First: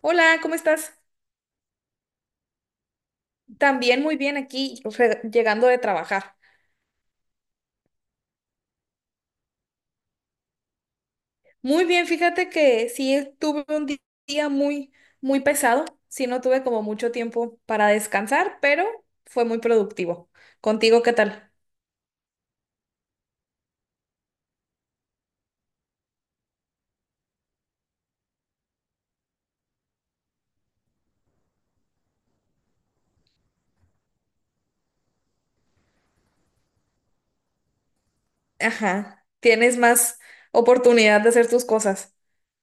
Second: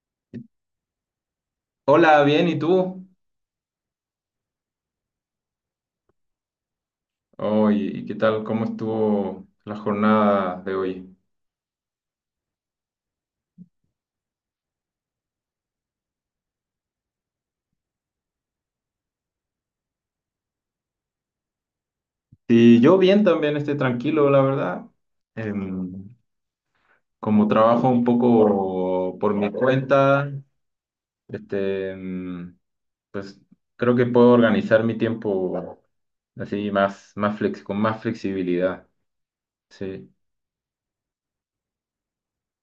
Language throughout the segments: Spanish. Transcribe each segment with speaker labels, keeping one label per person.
Speaker 1: Hola, ¿cómo estás?
Speaker 2: Hola, bien, ¿y tú?
Speaker 1: También muy bien aquí, llegando de trabajar.
Speaker 2: Oye, ¿y qué tal? ¿Cómo estuvo la jornada de hoy?
Speaker 1: Muy bien, fíjate que sí tuve un día muy pesado. Sí, no tuve como mucho tiempo para descansar, pero fue muy productivo. ¿Contigo qué tal?
Speaker 2: Sí, yo bien también, estoy tranquilo, la verdad. Em, Como trabajo un poco por mi cuenta, este, pues creo que puedo organizar mi tiempo así más, más flex, con más flexibilidad.
Speaker 1: Ajá, tienes
Speaker 2: Sí,
Speaker 1: más oportunidad de hacer tus cosas.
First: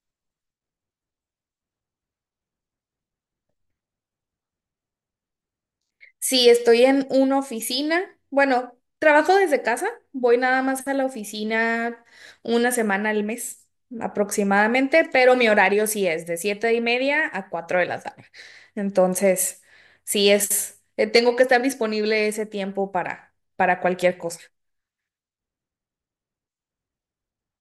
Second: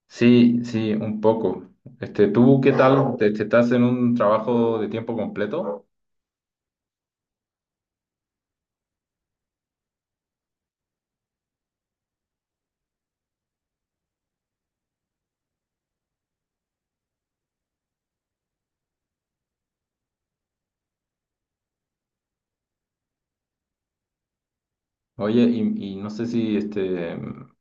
Speaker 2: sí, sí, un poco. Este, ¿tú qué tal? ¿Te estás en un trabajo de tiempo completo?
Speaker 1: Sí, estoy en una oficina. Bueno, trabajo desde casa. Voy nada más a la oficina una semana al mes aproximadamente, pero mi horario sí es de 7:30 a 4 de la tarde. Entonces, sí es, tengo que estar disponible ese tiempo para cualquier cosa.
Speaker 2: Oye, y no sé si este,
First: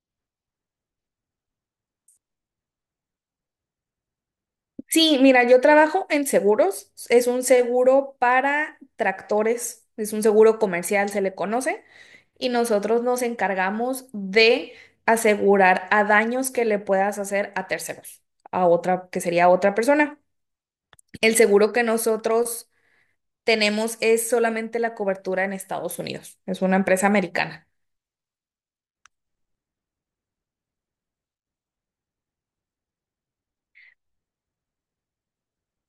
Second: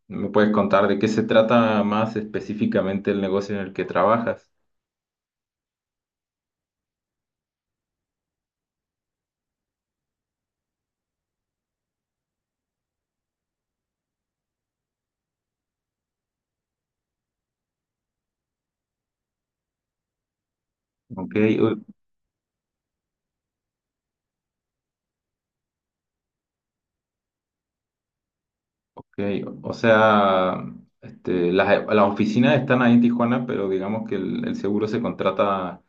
Speaker 2: me puedes contar de qué se trata más específicamente el negocio en el que trabajas.
Speaker 1: Sí, mira, yo trabajo en seguros. Es un seguro para tractores. Es un seguro comercial, se le conoce. Y nosotros nos encargamos de asegurar a daños que le puedas hacer a terceros, a otra, que sería otra persona.
Speaker 2: Ok,
Speaker 1: El seguro
Speaker 2: u-
Speaker 1: que nosotros tenemos es solamente la cobertura en Estados Unidos. Es una empresa americana.
Speaker 2: ok. O sea, este, las oficinas están ahí en Tijuana, pero digamos que el seguro se contrata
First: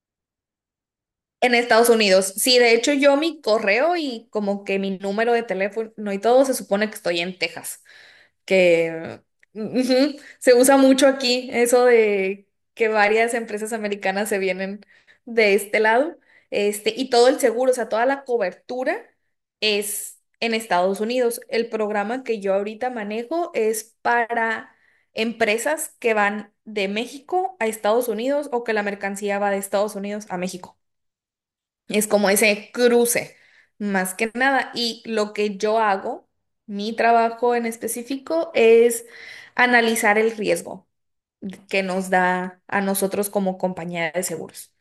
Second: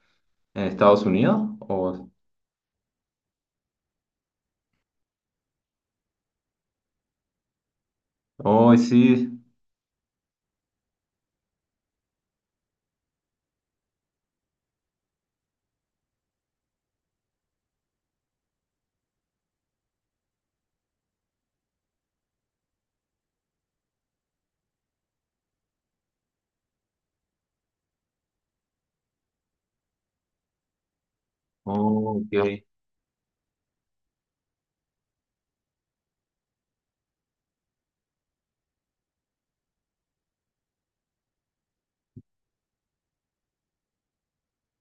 Speaker 2: en Estados Unidos.
Speaker 1: En Estados Unidos. Sí, de hecho yo mi correo y como que mi número de teléfono y todo se supone que estoy en Texas.
Speaker 2: Oh,
Speaker 1: Que
Speaker 2: sí.
Speaker 1: ujú, se usa mucho aquí, eso de que varias empresas americanas se vienen de este lado, y todo el seguro, o sea, toda la cobertura es en Estados Unidos. El programa que yo ahorita manejo es para empresas que van de México a Estados Unidos o que la mercancía va de Estados Unidos a México. Es
Speaker 2: Oh,
Speaker 1: como
Speaker 2: ok.
Speaker 1: ese cruce, más que nada. Y lo que yo hago, mi trabajo en específico, es analizar el riesgo que nos da a nosotros como compañía de seguros.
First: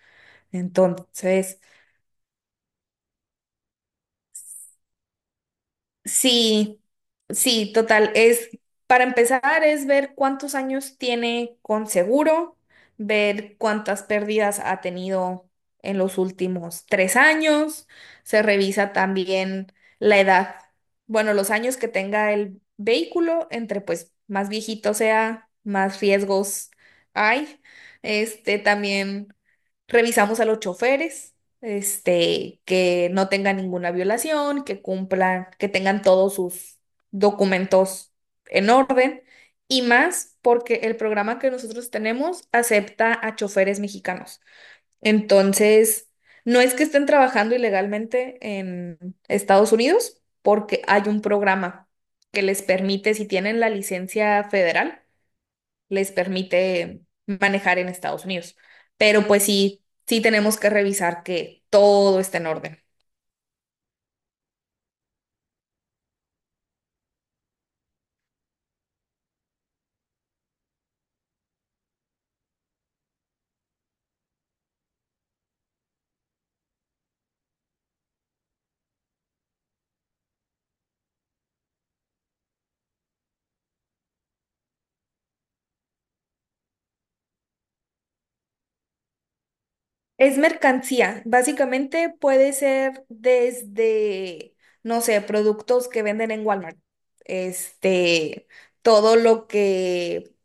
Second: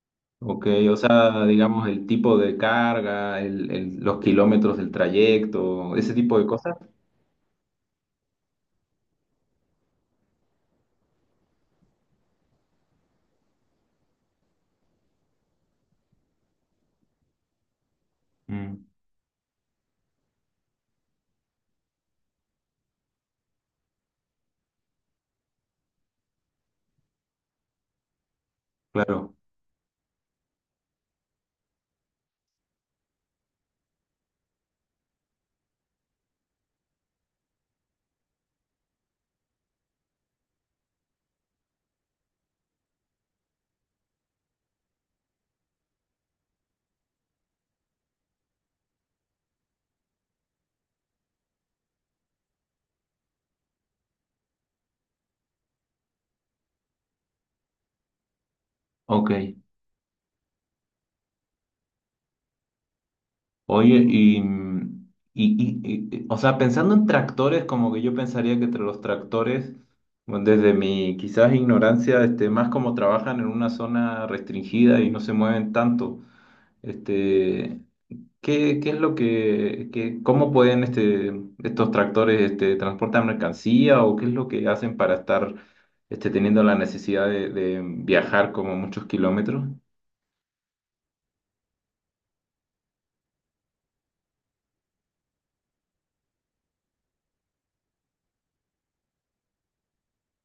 Speaker 2: Ok, o sea,
Speaker 1: Entonces,
Speaker 2: digamos el tipo de carga, los kilómetros del trayecto, ese tipo de cosas.
Speaker 1: sí, sí, total. Es, para empezar, es ver cuántos años tiene con seguro, ver cuántas pérdidas ha tenido en los últimos 3 años. Se
Speaker 2: Mm,
Speaker 1: revisa también la edad, bueno, los años que tenga el vehículo, entre pues más viejito sea, más riesgos hay. Este también
Speaker 2: claro.
Speaker 1: revisamos a los choferes que no tengan ninguna violación, que cumplan, que tengan todos sus documentos en orden y más porque el programa que nosotros tenemos acepta a choferes mexicanos. Entonces, no es que estén trabajando ilegalmente en Estados Unidos, porque hay un programa que les permite, si tienen la licencia federal, les permite manejar en Estados Unidos. Pero
Speaker 2: Ok.
Speaker 1: pues sí, sí tenemos que revisar que todo esté en orden.
Speaker 2: Oye, y, o sea, pensando en tractores, como que yo pensaría que entre los tractores, bueno, desde mi quizás ignorancia, este, más como trabajan en una zona restringida y no se mueven tanto, este, ¿qué es lo que, cómo pueden este, estos tractores este, transportar mercancía o qué es lo que hacen para estar este, teniendo la necesidad de viajar como muchos kilómetros?
Speaker 1: Es mercancía, básicamente puede ser desde, no sé, productos que venden en Walmart, este, todo lo que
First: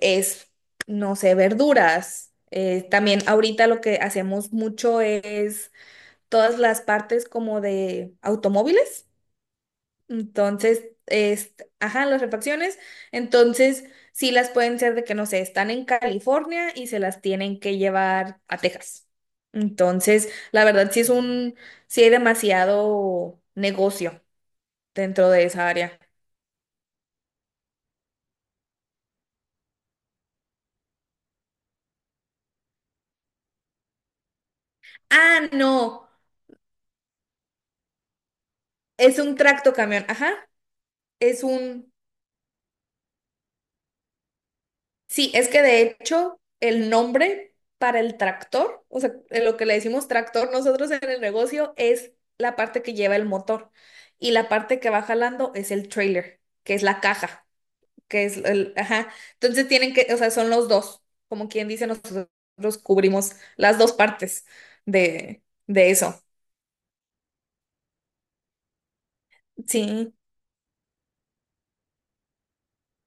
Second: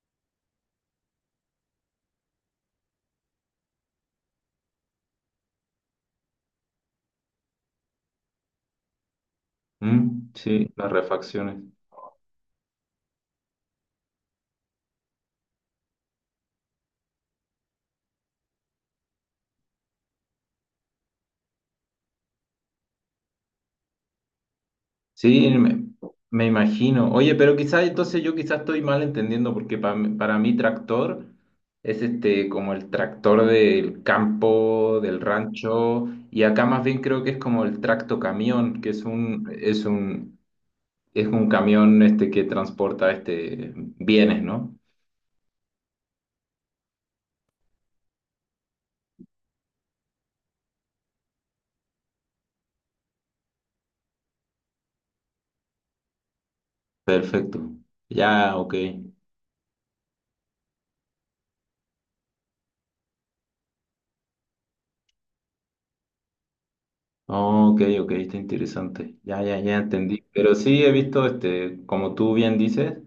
Speaker 1: es, no sé, verduras. También ahorita lo que hacemos mucho es todas las partes como de automóviles.
Speaker 2: Mm, sí,
Speaker 1: Entonces,
Speaker 2: las
Speaker 1: es,
Speaker 2: refacciones.
Speaker 1: ajá, las refacciones. Entonces, sí las pueden ser de que, no sé, están en California y se las tienen que llevar a Texas. Entonces, la verdad, sí hay demasiado negocio dentro de
Speaker 2: Sí,
Speaker 1: esa
Speaker 2: me,
Speaker 1: área.
Speaker 2: me imagino. Oye, pero quizás entonces yo quizás estoy mal entendiendo porque para mí tractor es este como el tractor del campo, del
Speaker 1: Ah,
Speaker 2: rancho,
Speaker 1: no,
Speaker 2: y acá más bien creo que es como el tractocamión, que es
Speaker 1: es un
Speaker 2: un
Speaker 1: tracto
Speaker 2: es
Speaker 1: camión, ajá,
Speaker 2: un es
Speaker 1: es
Speaker 2: un
Speaker 1: un...
Speaker 2: camión este que transporta este bienes, ¿no?
Speaker 1: Sí, es que de hecho el nombre para el tractor, o sea, en lo que le decimos tractor nosotros en el negocio es la parte que lleva el motor y la parte que va jalando es el trailer, que es la caja,
Speaker 2: Perfecto.
Speaker 1: que es
Speaker 2: Ya, ok.
Speaker 1: el, ajá. Entonces tienen que, o sea, son los dos, como quien dice, nosotros cubrimos las dos partes de eso.
Speaker 2: Oh, ok, ok, está interesante. Ya, ya, ya
Speaker 1: Sí.
Speaker 2: entendí. Pero sí he visto este, como tú bien dices,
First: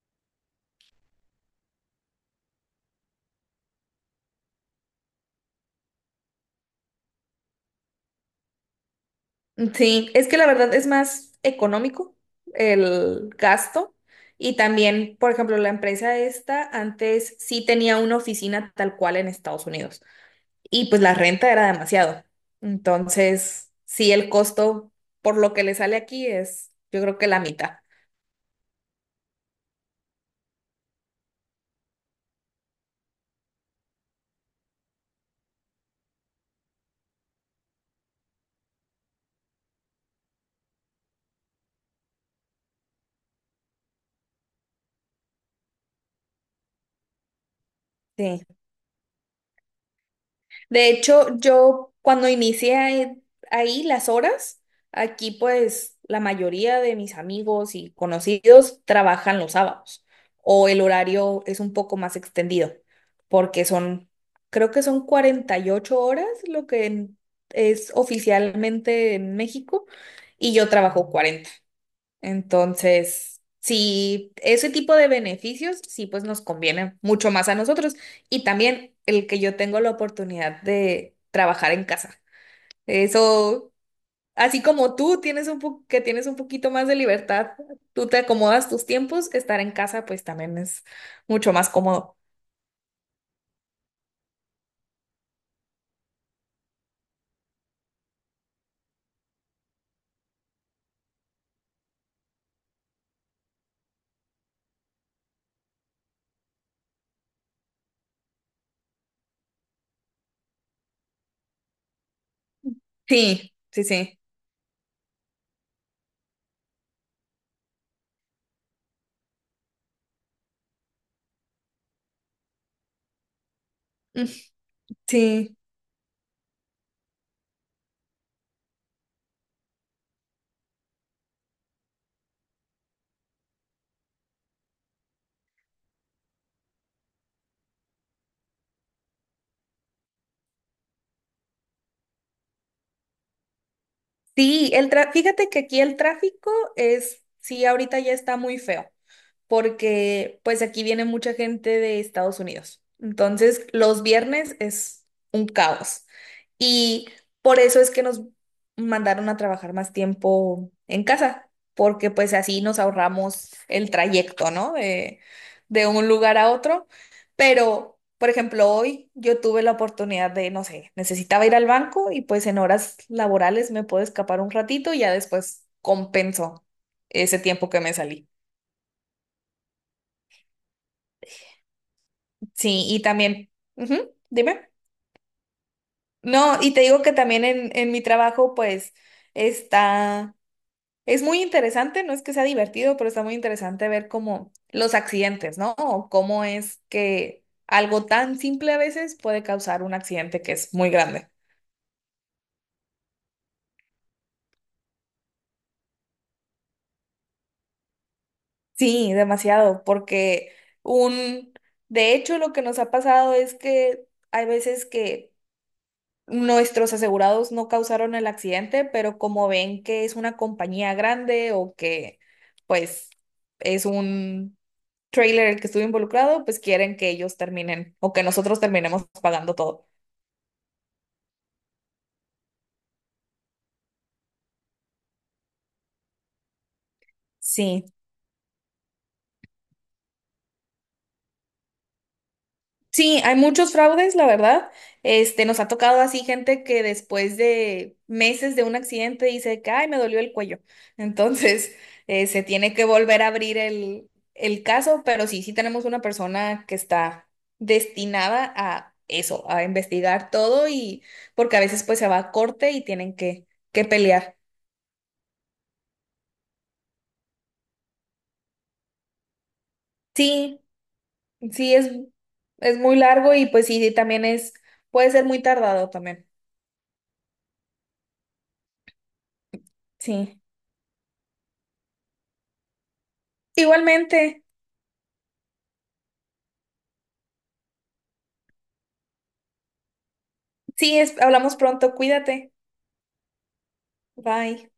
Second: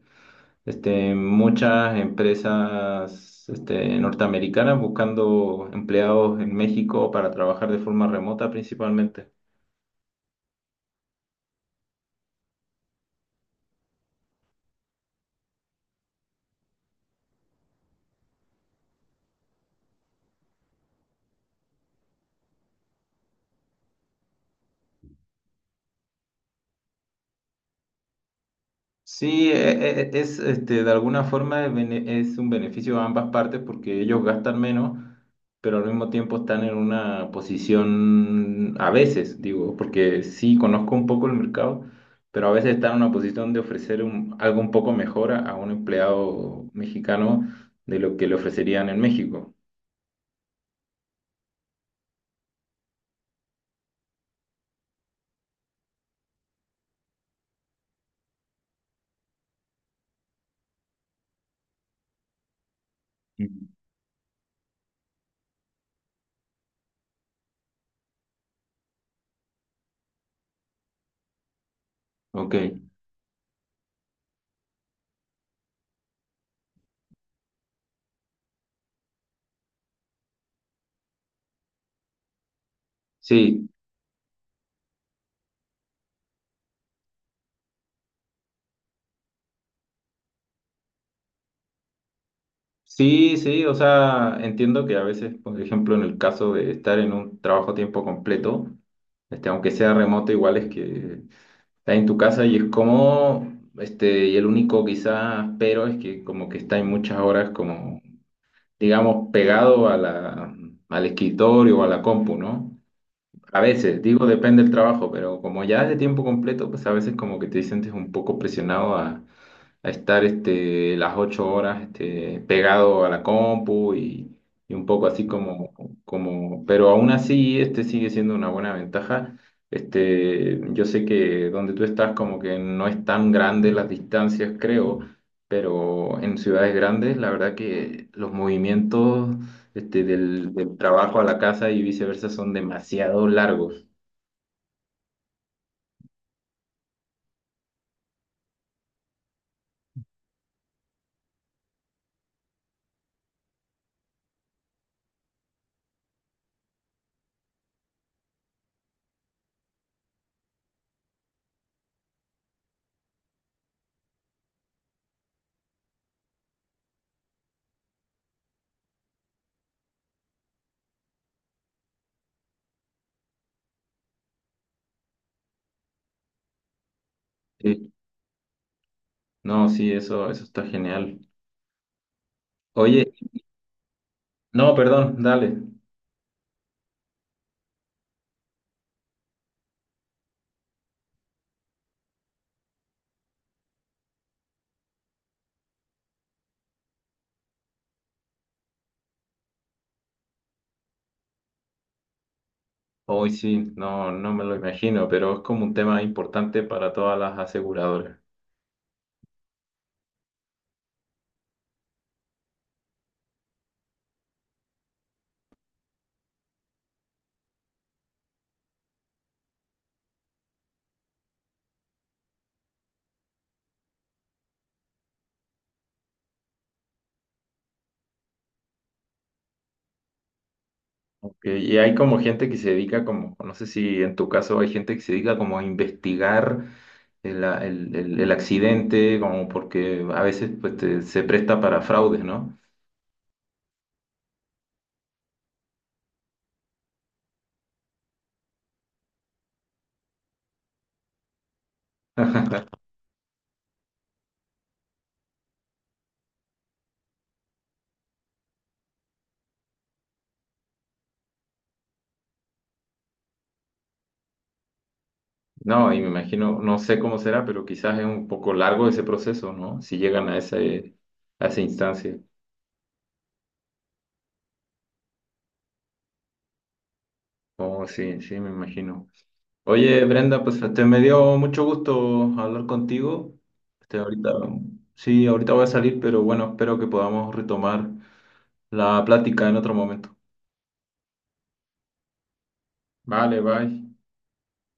Speaker 2: este, muchas empresas este, norteamericanas buscando empleados en México para trabajar de forma remota principalmente.
Speaker 1: Sí, es que la verdad es más económico el gasto y también, por ejemplo, la empresa esta antes sí tenía una oficina tal cual en Estados Unidos y pues la renta era demasiado. Entonces, sí, el costo por lo que le sale aquí es, yo creo que la mitad.
Speaker 2: Sí, es este, de alguna forma es es un beneficio a ambas partes porque ellos gastan menos, pero al mismo tiempo están en una posición, a veces, digo, porque sí conozco un poco el mercado, pero a veces están en una posición de ofrecer algo un poco mejor a un empleado mexicano de lo que le
Speaker 1: Sí.
Speaker 2: ofrecerían en México.
Speaker 1: De hecho, yo cuando inicié ahí las horas, aquí pues la mayoría de mis amigos y conocidos trabajan los sábados o el horario es un poco más extendido porque
Speaker 2: Mm,
Speaker 1: son, creo que son 48 horas lo que es oficialmente en México y yo trabajo 40.
Speaker 2: ok,
Speaker 1: Entonces, sí, ese tipo de beneficios, sí, pues nos conviene mucho más a nosotros. Y también el que yo tengo la oportunidad de trabajar en casa.
Speaker 2: sí,
Speaker 1: Eso, así como tú tienes un po- que tienes un poquito más de libertad, tú te acomodas tus tiempos, estar en casa, pues también es mucho más cómodo.
Speaker 2: sí, sí, o sea, entiendo que a veces, por ejemplo, en el caso de estar en un trabajo a tiempo completo, este, aunque sea remoto, igual es que estás en tu casa y es como, este, y el único quizás pero es que como que estás en muchas horas como, digamos, pegado a la, al escritorio o a la compu, ¿no?
Speaker 1: Sí,
Speaker 2: A
Speaker 1: sí,
Speaker 2: veces,
Speaker 1: sí.
Speaker 2: digo, depende del trabajo, pero como ya es de tiempo completo, pues a veces como que te sientes un poco presionado a estar este, las 8 horas este, pegado a la compu
Speaker 1: Mm.
Speaker 2: y un poco así
Speaker 1: Sí,
Speaker 2: como, pero aún así este sigue siendo una buena ventaja. Este, yo sé que donde tú estás como que no es tan grande las distancias, creo, pero en ciudades grandes la verdad que los movimientos este, del trabajo a la casa y viceversa son demasiado largos.
Speaker 1: sí, el fíjate que aquí el tráfico es, sí, ahorita ya está muy feo, porque pues aquí viene mucha gente de Estados Unidos. Entonces, los viernes es un caos. Y por eso es que nos mandaron a trabajar más tiempo en casa, porque pues así nos ahorramos el trayecto, ¿no? De un lugar a otro. Pero, por ejemplo, hoy yo tuve la oportunidad de, no sé, necesitaba ir al banco y pues en horas laborales me puedo escapar un ratito y ya después compenso ese tiempo que
Speaker 2: Sí.
Speaker 1: me salí.
Speaker 2: No, sí, eso está genial.
Speaker 1: Sí, y
Speaker 2: Oye,
Speaker 1: también, ujú, dime.
Speaker 2: no, perdón, dale.
Speaker 1: No, y te digo que también en mi trabajo, pues, está, es muy interesante, no es que sea divertido, pero está muy interesante ver cómo los accidentes, ¿no? O cómo es que algo tan simple a veces puede causar un accidente que es muy grande.
Speaker 2: Hoy sí, no, no me lo imagino, pero es como un tema importante para todas las aseguradoras.
Speaker 1: Sí, demasiado, porque un, de hecho, lo que nos ha pasado es que hay veces que nuestros asegurados no causaron el accidente, pero como ven que es una compañía grande o que pues es un trailer el que estuvo involucrado, pues quieren que ellos terminen o que nosotros terminemos pagando todo.
Speaker 2: Ok, y hay como gente que se dedica como, no sé si en tu caso hay gente que se dedica como a investigar
Speaker 1: Sí.
Speaker 2: el accidente, como porque a veces pues, se presta para fraudes, ¿no?
Speaker 1: Sí, hay muchos fraudes, la verdad. Este, nos ha tocado así gente que después de meses de un accidente dice que, ay, me dolió el cuello. Entonces, se tiene que volver a abrir el caso, pero sí, sí tenemos una persona que está destinada a eso, a investigar todo y porque a veces pues se va a corte y tienen que pelear.
Speaker 2: No, y me imagino, no sé cómo será, pero quizás es un poco largo ese proceso, ¿no? Si llegan a
Speaker 1: Sí,
Speaker 2: ese, a esa
Speaker 1: sí,
Speaker 2: instancia.
Speaker 1: es muy largo y pues sí, también es, puede ser muy tardado también.
Speaker 2: Oh, sí, sí, me imagino. Oye,
Speaker 1: Sí.
Speaker 2: Brenda, pues te me dio mucho gusto hablar contigo. Este,
Speaker 1: Igualmente.
Speaker 2: ahorita, sí, ahorita voy a salir, pero bueno, espero que podamos retomar la plática en otro momento.
Speaker 1: Sí, hablamos pronto. Cuídate.
Speaker 2: Vale, bye.
Speaker 1: Bye.